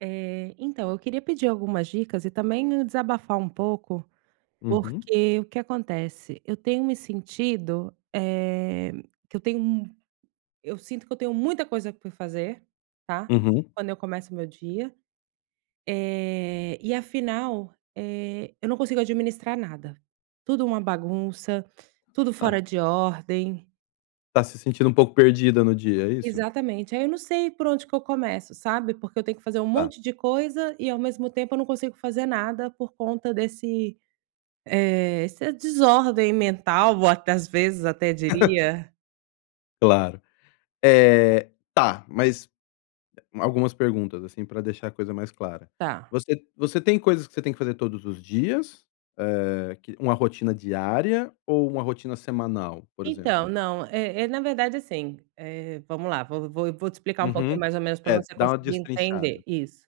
Eh, então, eu queria pedir algumas dicas e também me desabafar um pouco, Uhum. porque o que acontece? Eu tenho me sentido, eh, que eu tenho um eu sinto que eu tenho muita coisa pra fazer, tá? Uhum. Quando eu começo meu dia. Eh, e afinal, eh, eu não consigo administrar nada. Tudo uma bagunça, tudo Tá. fora de ordem. Tá se sentindo um pouco perdida no dia, é isso? Exatamente, aí eu não sei por onde que eu começo, sabe? Porque eu tenho que fazer um Tá. monte de coisa e ao mesmo tempo eu não consigo fazer nada por conta desse, eh, essa desordem mental, ou até às vezes até diria. Claro. eh, tá, mas algumas perguntas, assim, pra deixar a coisa mais clara. Tá. Você você tem coisas que você tem que fazer todos os dias, eh, que uma rotina diária ou uma rotina semanal, por Então, exemplo? não, é é na verdade, assim, eh, vamo lá, vou vou vou te explicar um pouquinho Uhum. mais ou menos pra É, você dá uma conseguir entender destrinchada. isso.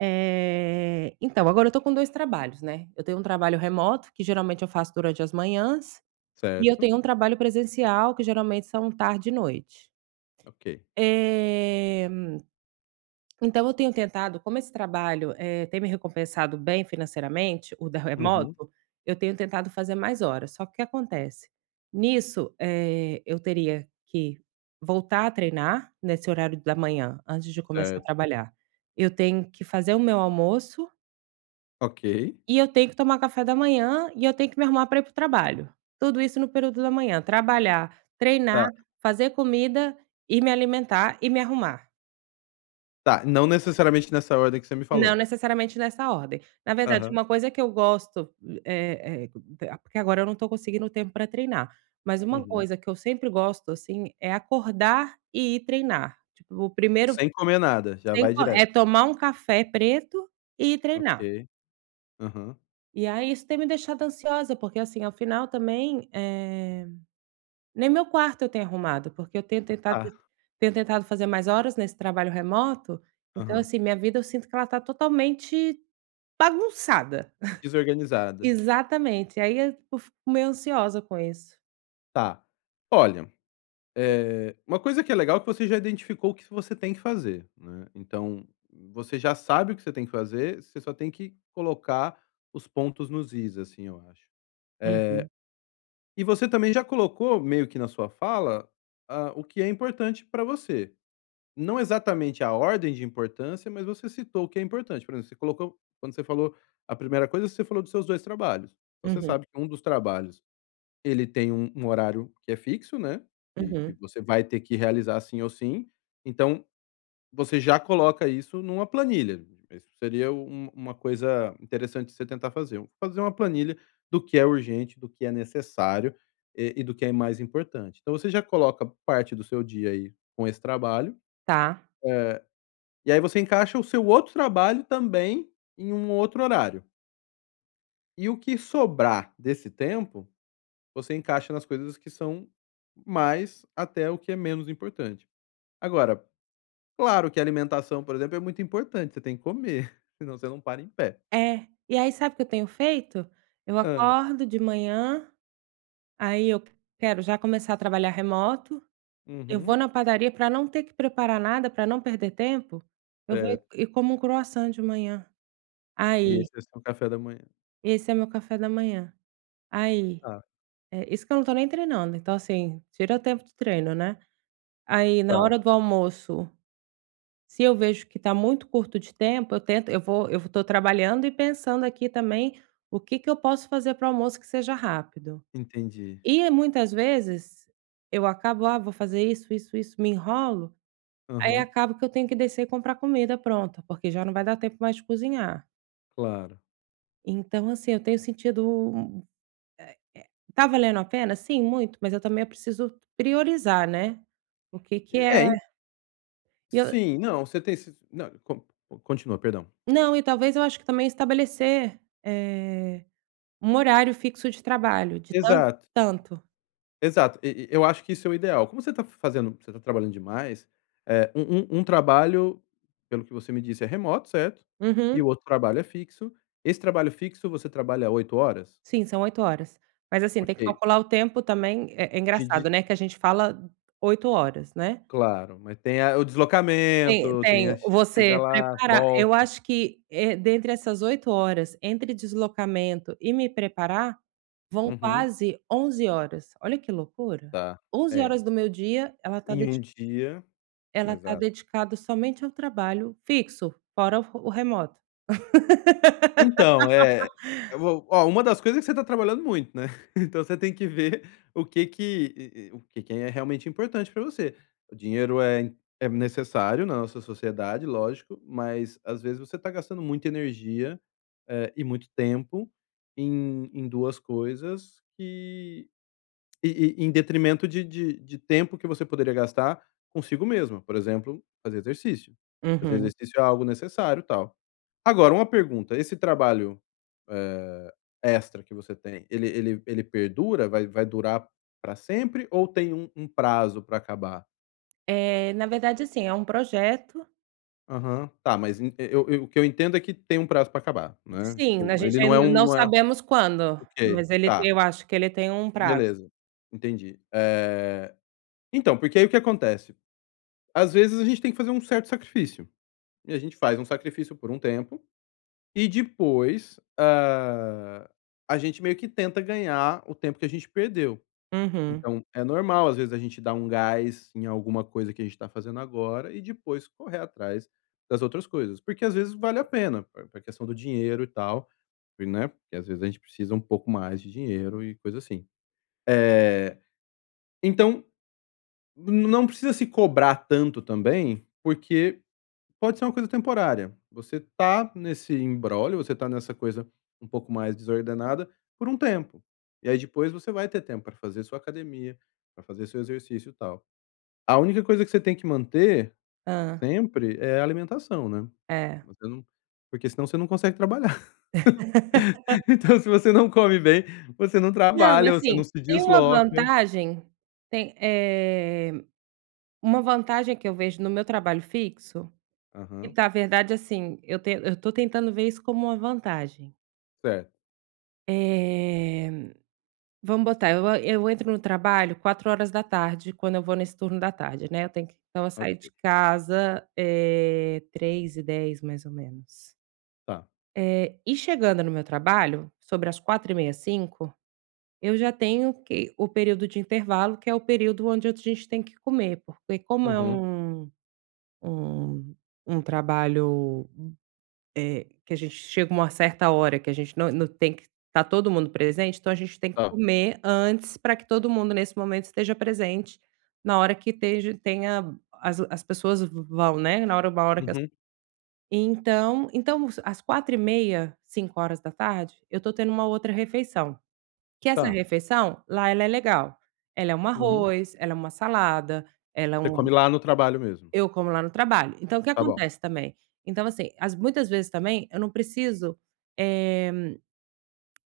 Eh, então, agora eu tô com 2 trabalhos, né. Eu tenho um trabalho remoto, que geralmente eu faço durante as manhãs, e eu Certo. tenho um trabalho presencial, que geralmente são tarde e noite. Ok. Eh, então eu tenho tentado, como esse trabalho, eh, tem me recompensado bem financeiramente, o da Uhum. remoto, eu tenho tentado fazer mais horas. Só que o que acontece? Nisso, eh, eu teria que voltar a treinar nesse horário da manhã, antes de começar a Certo. trabalhar. Eu tenho que fazer o meu almoço Ok. E eu tenho que tomar café da manhã e eu tenho que me arrumar para ir para o trabalho. Tudo isso no período da manhã: trabalhar, treinar, Tá. fazer comida e me alimentar e me arrumar. Tá, não necessariamente nessa ordem que você me Não falou? necessariamente nessa ordem. Na verdade, Aham. uma coisa que eu gosto, eh eh porque agora eu não estou conseguindo tempo para treinar, mas uma Uhum. coisa que eu sempre gosto, assim, é acordar e ir treinar. Tipo, primeiro Sem comer nada, já sem vai co é direto. tomar um café preto e ir treinar. Ok. Aham. E aí isso tem me deixado ansiosa, porque assim, ao final também, eh, nem meu quarto eu tenho arrumado, porque eu tenho tentado Tá. tenho tentado fazer mais horas nesse trabalho remoto. Então Aham. assim, minha vida eu sinto que ela tá totalmente bagunçada. Desorganizada. Exatamente, aí eu fico meio ansiosa com isso. Tá. Olha, É. eh, uma coisa que é legal que você já identificou o que você tem que fazer, né. Então, você já sabe o que você tem que fazer, você só tem que colocar os pontos nos is, assim, eu acho. Eh, Uhum. e você também já colocou meio que na sua fala, hã, o que é importante para você. Não exatamente a ordem de importância, mas você citou o que é importante. Por exemplo, você colocou quando você falou a primeira coisa, você falou dos seus 2 trabalhos. Então você Uhum. sabe que um dos trabalhos, ele tem um um horário que é fixo, né. E que Uhum. você vai ter que realizar sim ou sim. Então, você já coloca isso numa planilha. Isso seria u uma coisa interessante de você tentar fazer. Fazer uma planilha do que é urgente, do que é necessário, e e do que é mais importante. Então você já coloca parte do seu dia aí com esse trabalho. Tá. Eh, e aí você encaixa o seu outro trabalho também em um outro horário. E o que sobrar desse tempo, você encaixa nas coisas que são mais, até o que é menos importante. Agora, claro que alimentação, por exemplo, é muito importante, você tem que comer, senão você não para em pé. É, e aí sabe o que eu tenho feito? Eu Hã. acordo de manhã, aí eu quero já começar a trabalhar remoto, eu vou Uhum. na padaria para não ter que preparar nada, para não perder tempo, eu vou Certo. e como um croissant de manhã. E Aí esse é seu café da manhã. Esse é meu café da manhã. Aí, Tá. é, isso que eu não estou nem treinando, então assim, tira o tempo de treino, né? Aí na Tá. hora do almoço, se eu vejo que tá muito curto de tempo, eu tento eu vou eu estou trabalhando e pensando aqui também o que que eu posso fazer para o almoço que seja rápido. Entendi. E muitas vezes eu acabo: "Ah, vou fazer isso, isso, isso", me enrolo, aí Aham. acaba que eu tenho que descer e comprar comida pronta, porque já não vai dar tempo mais de cozinhar. Claro. Então assim, eu tenho sentido eh eh, tá valendo a pena? Sim, muito, mas eu também preciso priorizar, né? O que que é É, en e eu sim, não, você tem se não, con continua, perdão. Não, e talvez eu acho que também estabelecer, eh, um horário fixo de trabalho, de tanto Exato. a tanto. Exato. E e eu acho que isso é o ideal. Como você tá f fazendo, você tá trabalhando demais. É, um um um trabalho, pelo que você me disse, é remoto, certo? E Uhum. o outro trabalho é fixo. Esse trabalho fixo, você trabalha 8 horas? Sim, são 8 horas, mas assim, tem que Ok. calcular o tempo também. É De, de engraçado, né, que a gente fala 8 horas, né? claro, mas tem a o Tem deslocamento, tem tenho a chega você lá, preparar Eu volta. acho que, eh, dentre essas 8 horas, entre deslocamento e me preparar, vão Uhum. quase 11 horas. Olha que loucura. Tá. 11 É. horas do meu dia, ela tá Em dedi 1 dia. ela tá Exato. dedicada somente ao trabalho fixo, fora o o remoto. Então, eh, eu vou ó, uma das coisas é que você está trabalhando muito, né? Então você tem que ver o que que e e o que que é realmente importante para você. O dinheiro é em é necessário na nossa sociedade, lógico, mas às vezes você está gastando muita energia, eh, e muito tempo em em 2 coisas que e e em detrimento de de de tempo que você poderia gastar consigo mesma. Por exemplo, fazer exercício. Fazer Uhum. exercício é algo necessário, tal. Agora, uma pergunta: esse trabalho, eh, extra que você tem, ele ele ele perdura? Vai vai durar para sempre ou tem um um prazo para acabar? Eh, na verdade, assim, é um projeto Aham. Tá, mas en eu eu o que eu entendo é que tem um prazo pra acabar, né. Sim, né, Tipo, a gente ele não é ainda um não não é sabemos quando, ok, mas ele tá. eu acho que ele tem um prazo. Beleza, entendi. Eh, então, porque aí o que acontece? Às vezes a gente tem que fazer um certo sacrifício e a gente faz um sacrifício por um tempo e depois, hã, a gente meio que tenta ganhar o tempo que a gente perdeu. Uhum. Então é normal, às vezes a gente dar um gás em alguma coisa que a gente tá fazendo agora e depois correr atrás das outras coisas. Porque às vezes vale a pena, pr pra questão do dinheiro, e tal, né. Porque às vezes a gente precisa um pouco mais de dinheiro e coisa assim. Eh, então, n não precisa se cobrar tanto também, porque pode ser uma coisa temporária. Você tá nesse imbróglio, você tá nessa coisa um pouco mais desordenada por um tempo. E aí depois você vai ter tempo pra fazer sua academia, pra fazer seu exercício, tal. A única coisa que você tem que manter Hã. sempre é a alimentação, né. É. Você não porque senão você não consegue trabalhar. Então se você não come bem, você não Não, trabalha, você assim, não se tem uma desloca. vantagem, tem, eh, uma vantagem que eu vejo no meu trabalho fixo, que Aham. na verdade, assim, eu ten eu tô tentando ver isso como uma vantagem. Certo. Eh, vamos botar, eu a eu entro no trabalho 16h, quando eu vou nesse turno da tarde, né, eu tenho que então, eu saio Ok. de casa, eh, 15h10 mais ou menos. Tá. Eh, e chegando no meu trabalho, sobre as 16h30, 17h, eu já tenho que o período de intervalo, que é o período onde a gente tem que comer, porque como é Uhum. um um um trabalho, hu eh, que a gente chega uma certa hora que a gente não não tem que tá todo mundo presente, então, a gente tem que Hã? comer antes pra que todo mundo nesse momento esteja presente na hora que esteja tenha as as pessoas v vão, né, na hora uma hora que as Uhum. Então então às 16h30, 17h eu tô tendo uma outra refeição, que essa Tá. refeição lá ela é legal, ela é um Uhum. arroz, ela é uma salada, ela é Você um come lá no trabalho mesmo? Eu como lá no trabalho. Então, o que Tá bom. acontece também? Então, assim, às muitas vezes também eu não preciso, eh,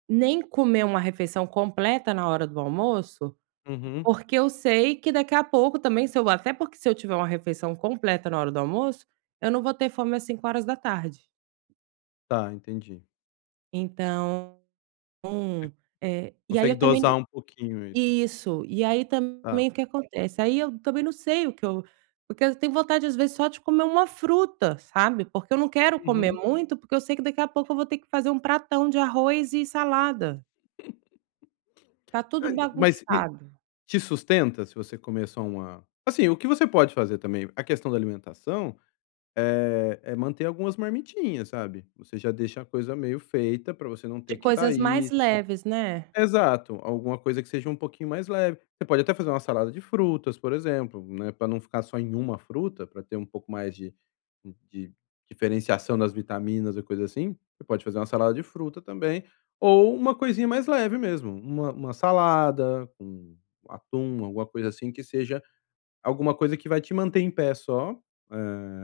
nem comer uma refeição completa na hora do almoço, Uhum. porque eu sei que daqui a pouco também se eu até porque se eu tiver uma refeição completa na hora do almoço, eu não vou ter fome às 17h. Tá, entendi. Então, [unintelligible] um, é e aí Consegue eu também dosar um pouquinho ai. isso, e aí Ah. também o que acontece? Aí eu também não sei o que eu porque eu tenho vontade às vezes só de comer uma fruta, sabe? Porque eu não quero comer Uhum. muito, porque eu sei que daqui a pouco eu vou ter que fazer um pratão de arroz e salada. Tá tudo Mas bagunçado. te sustenta se você comer só uma assim, o que você pode fazer também, a questão da alimentação, eh, é manter algumas marmitinhas, sabe? Você já deixa a coisa meio feita pra você não De ter que coisas sair, mais e leves, né? tal. Exato, alguma coisa que seja um pouquinho mais leve. Você pode até fazer uma salada de frutas, por exemplo, né, pra não ficar só em uma fruta, pra ter um pouco mais de de diferenciação das vitaminas ou coisa assim. Você pode fazer uma salada de fruta também ou uma coisinha mais leve mesmo, uma uma salada com atum, alguma coisa assim, que seja alguma coisa que vai te manter em pé só, eh,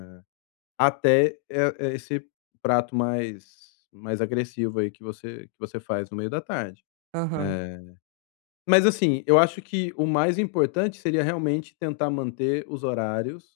até e esse prato mais mais agressivo aí que você, que você faz no meio da tarde. Aham. Eh, mas assim, eu acho que o mais importante seria realmente tentar manter os horários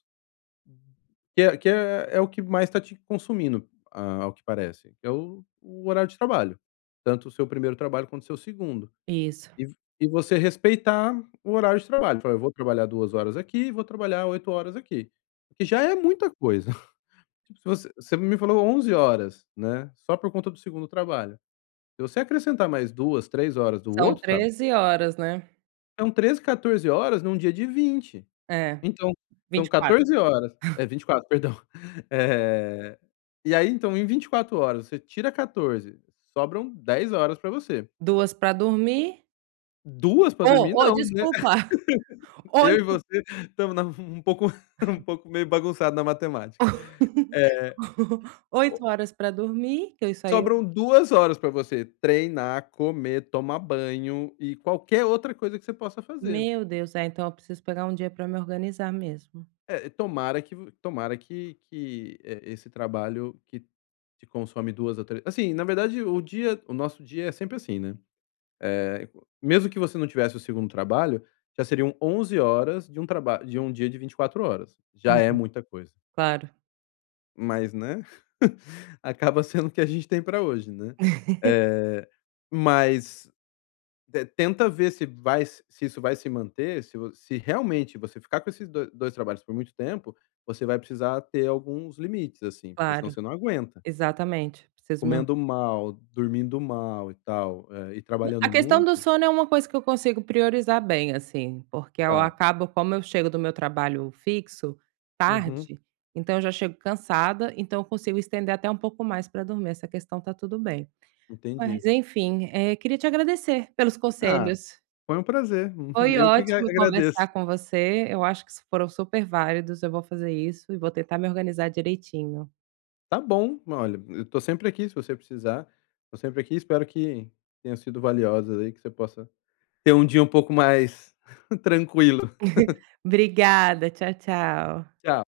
que é que é o que mais tá te consumindo, ao que parece, que é o o horário de trabalho, tanto o seu 1º trabalho, quanto o seu 2º. Isso. E v e você respeitar o horário de trabalho. Fala: "Eu vou trabalhar 2 horas aqui, vou trabalhar 8 horas aqui", que já é muita coisa. Tipo, se voc você me falou 11 horas, né, só por conta do 2º trabalho. Se você acrescentar mais 2, 3 horas do São outro traba 13 horas, né? São 13, 14 horas num dia de 20. É, Então, vinte são e quatro. 14 horas é, 24, perdão. Eh, e aí então em 24 horas, você tira 14, sobram 10 horas pra você. 2 pra dormir. 2 pra dormir, Ô ô, não, né. desculpa, Eu e 8. você estamos na um pouco um pouco meio bagunçado na matemática. Eh, 8 o horas pra dormir, que eu isso aí eu Sobram 2 horas pra você treinar, comer, tomar banho e qualquer outra coisa que você possa fazer. Meu Deus, é, então eu preciso pegar um dia pra me organizar mesmo. É, tomara que v tomara que, que e esse trabalho que te consome 2 ou trê assim, na verdade, o dia o nosso dia é sempre assim, né. Eh, mesmo que você não tivesse o 2º trabalho, já seriam 11 horas de um traba de um dia de 24 horas. Já Uhum, é muita coisa. claro. Mas né, acaba sendo o que a gente tem pra hoje, né. Eh, mas tenta ver se vai s se isso vai se manter, se vo se realmente você ficar com esses do dois trabalhos por muito tempo, você vai precisar ter alguns limites assim, porque senão Claro, você não aguenta. exatamente, preciso me or Comendo mal, dormindo mal e tal, e e A trabalhando questão do muito. sono é uma coisa que eu consigo priorizar bem, assim, porque eu Tá. acabo, como eu chego do meu trabalho fixo, Uhum. tarde, então eu já chego cansada, então eu consigo estender até um pouco mais pra dormir. Essa questão tá tudo bem. Entendi. Mas enfim, é, queria te agradecer pelos Ah, conselhos. foi um prazer. Foi Eu que a ótimo conversar agradeço. com você, eu acho que foram super válidos. Eu vou fazer isso e vou tentar me organizar direitinho. Tá bom. Olha, eu tô sempre aqui, se você precisar, tô sempre aqui. Espero que tenha sido valiosa aí, que você possa ter um dia um pouco mais tranquilo. Obrigada. Tchau, tchau. Tchau.